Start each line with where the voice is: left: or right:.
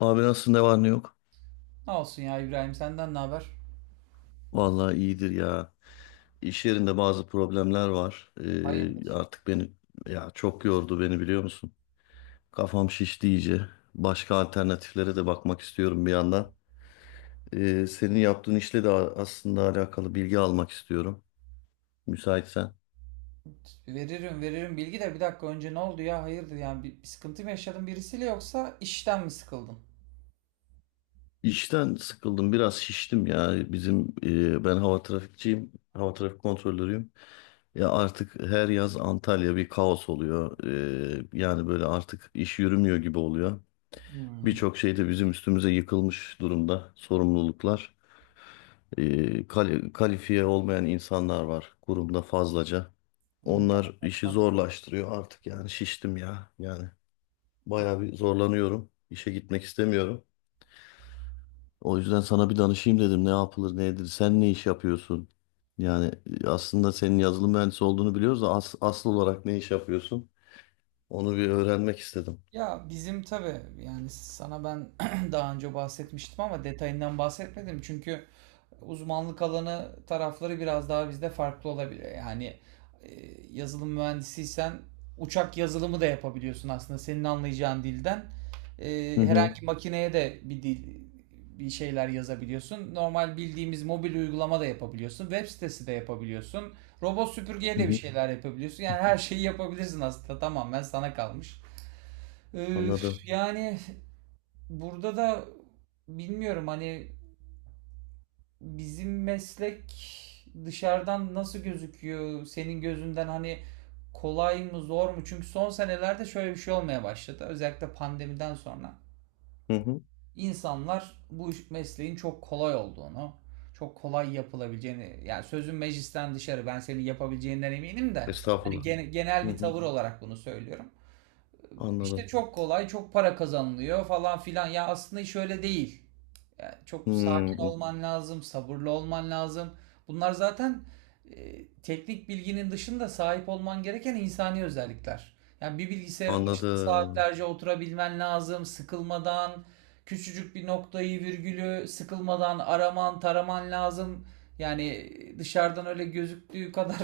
left: Abi nasıl ne var ne yok?
right: Ne olsun ya İbrahim, senden ne haber?
left: Vallahi iyidir ya. İş yerinde bazı problemler var.
right: Hayırdır?
left: Artık beni ya çok yordu beni biliyor musun? Kafam şişti iyice. Başka alternatiflere de bakmak istiyorum bir yandan. Senin yaptığın işle de aslında alakalı bilgi almak istiyorum. Müsaitsen.
right: Veririm bilgi de, bir dakika önce ne oldu ya, hayırdır yani bir sıkıntı mı yaşadın birisiyle yoksa işten mi sıkıldın?
left: İşten sıkıldım, biraz şiştim ya. Bizim ben hava trafikçiyim, hava trafik kontrolörüyüm ya. Artık her yaz Antalya bir kaos oluyor. Yani böyle artık iş yürümüyor gibi oluyor.
right: Hmm.
left: Birçok şey de bizim üstümüze yıkılmış durumda, sorumluluklar. Kalifiye olmayan insanlar var kurumda fazlaca.
right: Onlarla
left: Onlar işi
right: konuşmak.
left: zorlaştırıyor artık, yani şiştim ya yani, bayağı bir zorlanıyorum. İşe gitmek istemiyorum. O yüzden sana bir danışayım dedim. Ne yapılır, ne edilir? Sen ne iş yapıyorsun? Yani aslında senin yazılım mühendisi olduğunu biliyoruz da asıl olarak ne iş yapıyorsun? Onu bir öğrenmek istedim.
right: Ya bizim tabii yani sana ben daha önce bahsetmiştim ama detayından bahsetmedim çünkü uzmanlık alanı tarafları biraz daha bizde farklı olabilir. Yani e, yazılım mühendisiysen uçak yazılımı da yapabiliyorsun, aslında senin anlayacağın dilden.
left: Hı
right: E,
left: hı.
right: herhangi makineye de bir dil, bir şeyler yazabiliyorsun. Normal bildiğimiz mobil uygulama da yapabiliyorsun. Web sitesi de yapabiliyorsun. Robot süpürgeye
left: Hı
right: de bir
left: hı.
right: şeyler yapabiliyorsun. Yani her şeyi yapabilirsin aslında, tamamen sana kalmış. Ee,
left: Anladım.
right: yani burada da bilmiyorum, hani bizim meslek dışarıdan nasıl gözüküyor senin gözünden, hani kolay mı zor mu? Çünkü son senelerde şöyle bir şey olmaya başladı. Özellikle pandemiden sonra
left: Hı hı.
right: insanlar bu mesleğin çok kolay olduğunu, çok kolay yapılabileceğini, yani sözün meclisten dışarı, ben senin yapabileceğinden eminim de, hani
left: Estağfurullah. Hı
right: genel bir
left: hı.
right: tavır olarak bunu söylüyorum, işte
left: Anladım.
right: çok kolay, çok para kazanılıyor falan filan. Ya aslında iş öyle değil. Yani çok sakin
left: Hmm,
right: olman lazım, sabırlı olman lazım. Bunlar zaten teknik bilginin dışında sahip olman gereken insani özellikler. Yani bir bilgisayarın başında
left: anladım.
right: saatlerce oturabilmen lazım, sıkılmadan, küçücük bir noktayı, virgülü sıkılmadan araman, taraman lazım. Yani dışarıdan öyle gözüktüğü kadar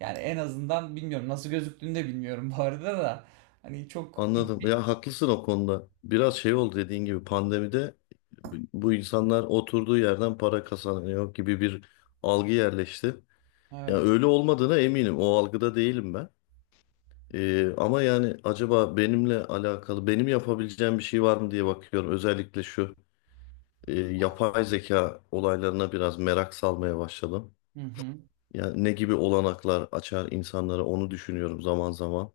right: yani en azından bilmiyorum, nasıl gözüktüğünü de bilmiyorum bu arada da. Hani çok,
left: Anladım. Ya haklısın o konuda. Biraz şey oldu, dediğin gibi pandemide bu insanlar oturduğu yerden para kazanıyor gibi bir algı yerleşti. Ya
right: evet.
left: öyle olmadığına eminim. O algıda değilim ben. Ama yani acaba benimle alakalı benim yapabileceğim bir şey var mı diye bakıyorum. Özellikle şu yapay zeka olaylarına biraz merak salmaya başladım.
right: Hı hı.
left: Yani ne gibi olanaklar açar insanlara onu düşünüyorum zaman zaman.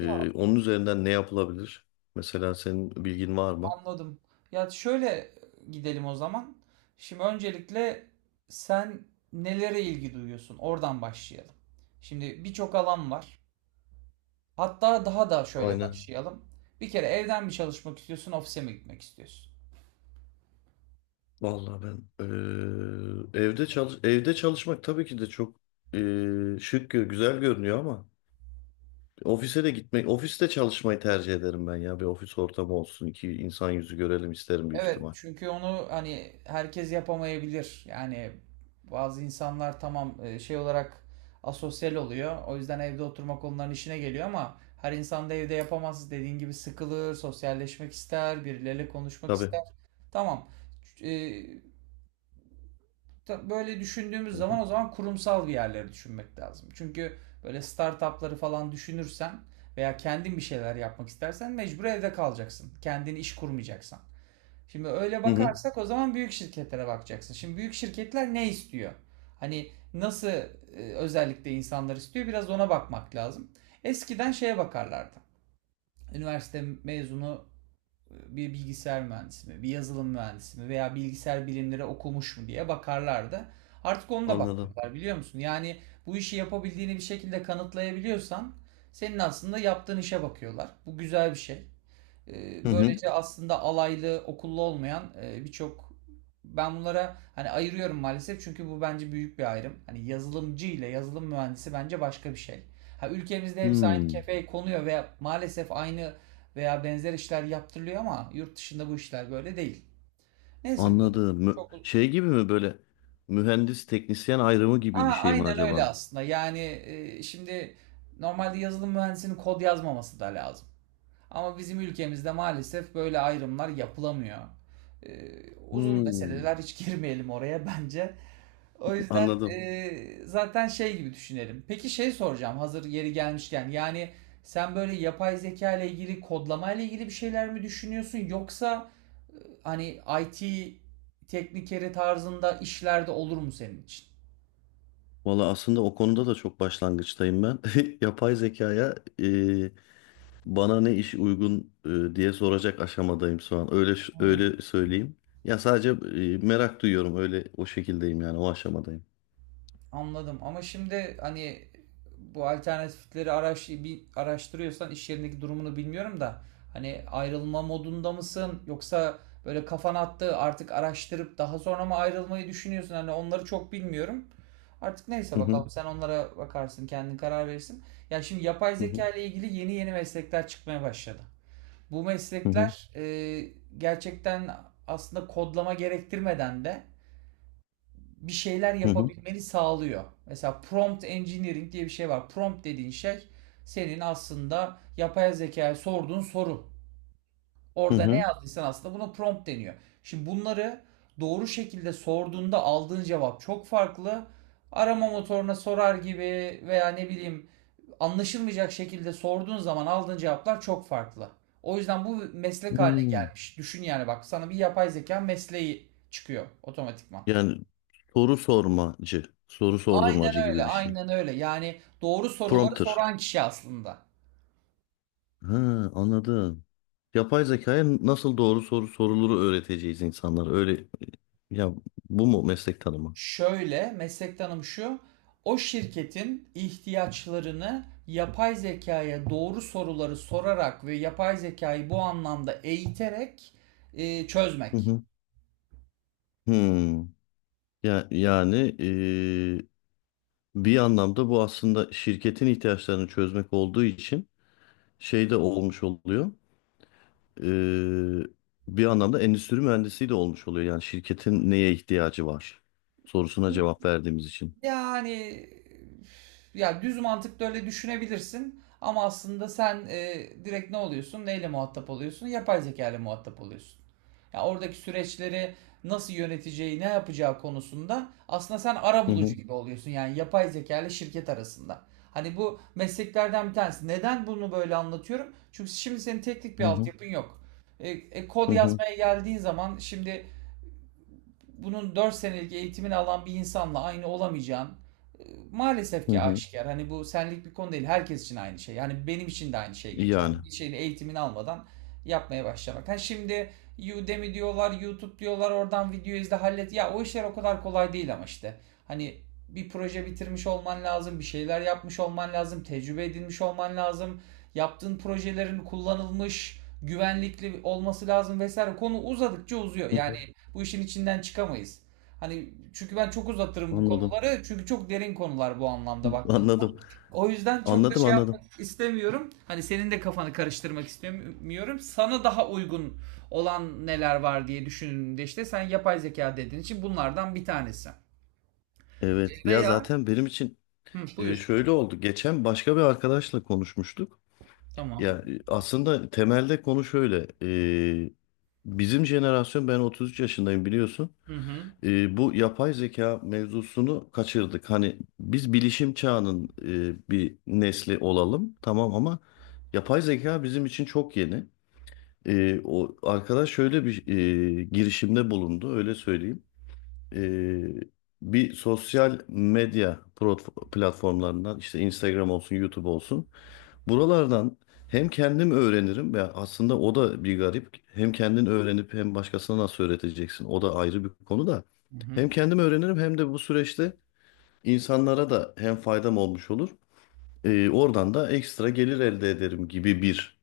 right: Ya
left: Onun üzerinden ne yapılabilir? Mesela senin bilgin var mı?
right: anladım. Ya şöyle gidelim o zaman. Şimdi öncelikle sen nelere ilgi duyuyorsun? Oradan başlayalım. Şimdi birçok alan var. Hatta daha da şöyle
left: Aynen.
right: başlayalım. Bir kere evden mi çalışmak istiyorsun, ofise mi gitmek istiyorsun?
left: Vallahi ben evde çalışmak tabii ki de çok eee, şık güzel görünüyor ama ofise de gitmek, ofiste çalışmayı tercih ederim ben ya. Bir ofis ortamı olsun, iki insan yüzü görelim isterim büyük
right: Evet,
left: ihtimal.
right: çünkü onu hani herkes yapamayabilir. Yani bazı insanlar tamam, şey olarak asosyal oluyor. O yüzden evde oturmak onların işine geliyor, ama her insan da evde yapamaz. Dediğin gibi sıkılır, sosyalleşmek ister, birileriyle konuşmak
left: Tabii.
right: ister. Tamam. E, böyle düşündüğümüz
left: Hı hı.
right: zaman, o zaman kurumsal bir yerleri düşünmek lazım. Çünkü böyle startupları falan düşünürsen, veya kendin bir şeyler yapmak istersen, mecbur evde kalacaksın. Kendin iş kurmayacaksan. Şimdi öyle
left: Hı hı.
right: bakarsak, o zaman büyük şirketlere bakacaksın. Şimdi büyük şirketler ne istiyor? Hani nasıl özellikle insanlar istiyor? Biraz ona bakmak lazım. Eskiden şeye bakarlardı. Üniversite mezunu bir bilgisayar mühendisi mi, bir yazılım mühendisi mi, veya bilgisayar bilimleri okumuş mu diye bakarlardı. Artık onu da
left: Anladım.
right: bakmıyorlar biliyor musun? Yani bu işi yapabildiğini bir şekilde kanıtlayabiliyorsan, senin aslında yaptığın işe bakıyorlar. Bu güzel bir şey.
left: Hı hı.
right: Böylece aslında alaylı, okullu olmayan birçok, ben bunlara hani ayırıyorum maalesef, çünkü bu bence büyük bir ayrım. Hani yazılımcı ile yazılım mühendisi bence başka bir şey. Ha, ülkemizde hepsi aynı
left: Hmm.
right: kefeye konuyor ve maalesef aynı veya benzer işler yaptırılıyor, ama yurt dışında bu işler böyle değil. Neyse, bu
left: Anladım.
right: çok.
left: Şey gibi mi, böyle mühendis teknisyen ayrımı gibi
right: Aa,
left: bir şey mi
right: aynen öyle
left: acaba?
right: aslında. Yani şimdi normalde yazılım mühendisinin kod yazmaması da lazım. Ama bizim ülkemizde maalesef böyle ayrımlar yapılamıyor. Ee, uzun
left: Hmm.
right: meseleler, hiç girmeyelim oraya bence. O yüzden
left: Anladım.
right: zaten şey gibi düşünelim. Peki şey soracağım hazır yeri gelmişken. Yani sen böyle yapay zeka ile ilgili, kodlama ile ilgili bir şeyler mi düşünüyorsun, yoksa e, hani IT teknikeri tarzında işlerde olur mu senin için?
left: Valla aslında o konuda da çok başlangıçtayım ben. Yapay zekaya bana ne iş uygun diye soracak aşamadayım şu an.
right: Hmm.
left: Öyle söyleyeyim. Ya sadece merak duyuyorum. Öyle o şekildeyim yani o aşamadayım.
right: Anladım, ama şimdi hani bu alternatifleri bir araştırıyorsan, iş yerindeki durumunu bilmiyorum da, hani ayrılma modunda mısın, yoksa böyle kafan attı artık, araştırıp daha sonra mı ayrılmayı düşünüyorsun, hani onları çok bilmiyorum. Artık neyse,
left: Hı hı,
right: bakalım, sen onlara bakarsın, kendin karar verirsin. Ya şimdi yapay
left: hı hı,
right: zeka ile ilgili yeni yeni meslekler çıkmaya başladı. Bu
left: hı hı,
right: meslekler gerçekten aslında kodlama gerektirmeden de bir şeyler
left: hı hı.
right: yapabilmeni sağlıyor. Mesela prompt engineering diye bir şey var. Prompt dediğin şey senin aslında yapay zekaya sorduğun soru.
left: Hı
right: Orada ne
left: hı.
right: yazdıysan aslında buna prompt deniyor. Şimdi bunları doğru şekilde sorduğunda aldığın cevap çok farklı. Arama motoruna sorar gibi, veya ne bileyim, anlaşılmayacak şekilde sorduğun zaman aldığın cevaplar çok farklı. O yüzden bu meslek haline
left: Hmm.
right: gelmiş. Düşün yani, bak sana bir yapay zeka mesleği çıkıyor otomatikman.
left: Yani soru sormacı, soru
right: Aynen
left: sordurmacı
right: öyle,
left: gibi bir şey.
right: aynen öyle. Yani doğru soruları
left: Prompter.
right: soran kişi aslında.
left: Ha, anladım. Yapay zekaya nasıl doğru soru soruluru öğreteceğiz insanlara. Öyle ya, bu mu meslek tanımı?
right: Şöyle, meslektanım şu: o şirketin ihtiyaçlarını yapay zekaya doğru soruları sorarak ve yapay zekayı bu anlamda eğiterek
left: Hı
right: çözmek.
left: hı. Hmm. Ya yani bir anlamda bu aslında şirketin ihtiyaçlarını çözmek olduğu için şey de olmuş oluyor. Ee, Bir anlamda endüstri mühendisi de olmuş oluyor. Yani şirketin neye ihtiyacı var sorusuna cevap verdiğimiz için.
right: Yani ya düz mantıkla öyle düşünebilirsin, ama aslında sen direkt ne oluyorsun? Neyle muhatap oluyorsun? Yapay zeka ile muhatap oluyorsun. Ya oradaki süreçleri nasıl yöneteceği, ne yapacağı konusunda aslında sen
left: Hı
right: arabulucu
left: hı,
right: gibi oluyorsun. Yani yapay zeka ile şirket arasında. Hani bu mesleklerden bir tanesi. Neden bunu böyle anlatıyorum? Çünkü şimdi senin teknik bir
left: hı hı,
right: altyapın yok. Kod
left: hı hı.
right: yazmaya geldiğin zaman, şimdi bunun 4 senelik eğitimini alan bir insanla aynı olamayacağın e, maalesef
left: Hı
right: ki
left: hı.
right: aşikar. Hani bu senlik bir konu değil. Herkes için aynı şey. Yani benim için de aynı şey geçer.
left: Yani.
right: Bir şeyin eğitimini almadan yapmaya başlamak. Ha şimdi, Udemy diyorlar, YouTube diyorlar, oradan video izle hallet. Ya o işler o kadar kolay değil, ama işte. Hani bir proje bitirmiş olman lazım, bir şeyler yapmış olman lazım, tecrübe edinmiş olman lazım. Yaptığın projelerin kullanılmış, güvenlikli olması lazım vesaire. Konu uzadıkça uzuyor.
left: Hı hı.
right: Yani bu işin içinden çıkamayız. Hani çünkü ben çok uzatırım bu
left: Anladım.
right: konuları. Çünkü çok derin konular bu anlamda baktığın zaman.
left: Anladım.
right: O yüzden çok da
left: Anladım,
right: şey
left: anladım.
right: yapmak istemiyorum. Hani senin de kafanı karıştırmak istemiyorum. Sana daha uygun olan neler var diye düşündüğümde, işte sen yapay zeka dediğin için, bunlardan bir tanesi.
left: Evet. Ya
right: Veya,
left: zaten benim için
right: hı, buyur.
left: şöyle oldu. Geçen başka bir arkadaşla konuşmuştuk. Ya
right: Tamam.
left: aslında temelde konu şöyle. e, Bizim jenerasyon, ben 33 yaşındayım biliyorsun.
right: Hı hı.
left: E, bu yapay zeka mevzusunu kaçırdık. Hani biz bilişim çağının bir nesli olalım tamam ama yapay zeka bizim için çok yeni. O arkadaş şöyle bir girişimde bulundu, öyle söyleyeyim. E, Bir sosyal medya platformlarından işte Instagram olsun, YouTube olsun, buralardan hem kendim öğrenirim, ya aslında o da bir garip. Hem kendin öğrenip hem başkasına nasıl öğreteceksin? O da ayrı bir konu da.
right: Hı hı.
left: Hem kendim öğrenirim hem de bu süreçte insanlara da hem faydam olmuş olur. Oradan da ekstra gelir elde ederim gibi bir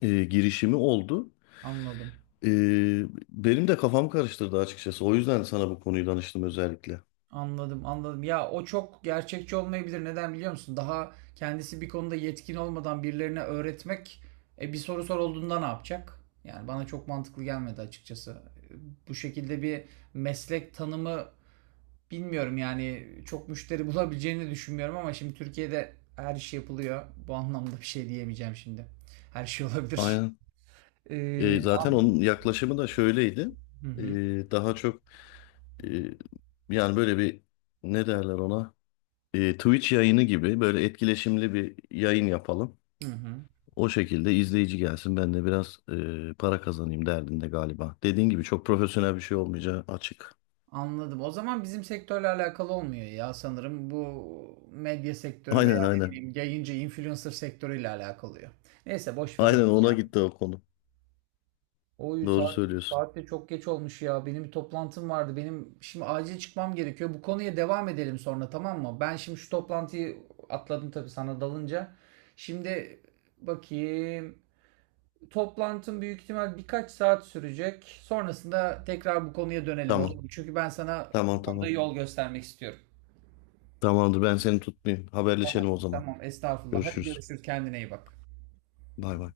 left: girişimi oldu.
right: Anladım.
left: Ee, Benim de kafam karıştırdı açıkçası. O yüzden sana bu konuyu danıştım özellikle.
right: Anladım, anladım. Ya o çok gerçekçi olmayabilir. Neden biliyor musun? Daha kendisi bir konuda yetkin olmadan birilerine öğretmek, bir soru sorulduğunda ne yapacak? Yani bana çok mantıklı gelmedi açıkçası. E, Bu şekilde bir meslek tanımı bilmiyorum, yani çok müşteri bulabileceğini düşünmüyorum, ama şimdi Türkiye'de her iş yapılıyor. Bu anlamda bir şey diyemeyeceğim şimdi. Her şey olabilir.
left: Aynen.
right: E,
left: E, zaten
right: an-
left: onun yaklaşımı da şöyleydi.
right: Hı hı,
left: Daha çok e, yani böyle bir, ne derler ona? Twitch yayını gibi böyle etkileşimli bir yayın yapalım.
right: hı hı.
left: O şekilde izleyici gelsin, ben de biraz para kazanayım derdinde galiba. Dediğin gibi çok profesyonel bir şey olmayacağı açık.
right: Anladım. O zaman bizim sektörle alakalı olmuyor ya sanırım. Bu medya sektörü,
left: Aynen,
right: veya ne
left: aynen.
right: bileyim, yayıncı influencer sektörüyle alakalı. Neyse, boş ver onu.
left: Aynen, ona gitti o konu.
right: Oy
left: Doğru
right: saat, aynen,
left: söylüyorsun.
right: saat de çok geç olmuş ya. Benim bir toplantım vardı. Benim şimdi acil çıkmam gerekiyor. Bu konuya devam edelim sonra, tamam mı? Ben şimdi şu toplantıyı atladım tabii sana dalınca. Şimdi bakayım. Toplantım büyük ihtimal birkaç saat sürecek. Sonrasında tekrar bu konuya dönelim, olur
left: Tamam.
right: mu? Çünkü ben sana
left: Tamam,
right: bu konuda
left: tamam.
right: yol göstermek istiyorum.
left: Tamamdır, ben seni tutmayayım.
right: Tamam.
left: Haberleşelim o zaman.
right: Tamam. Estağfurullah. Hadi
left: Görüşürüz.
right: görüşürüz. Kendine iyi bak.
left: Bay bay.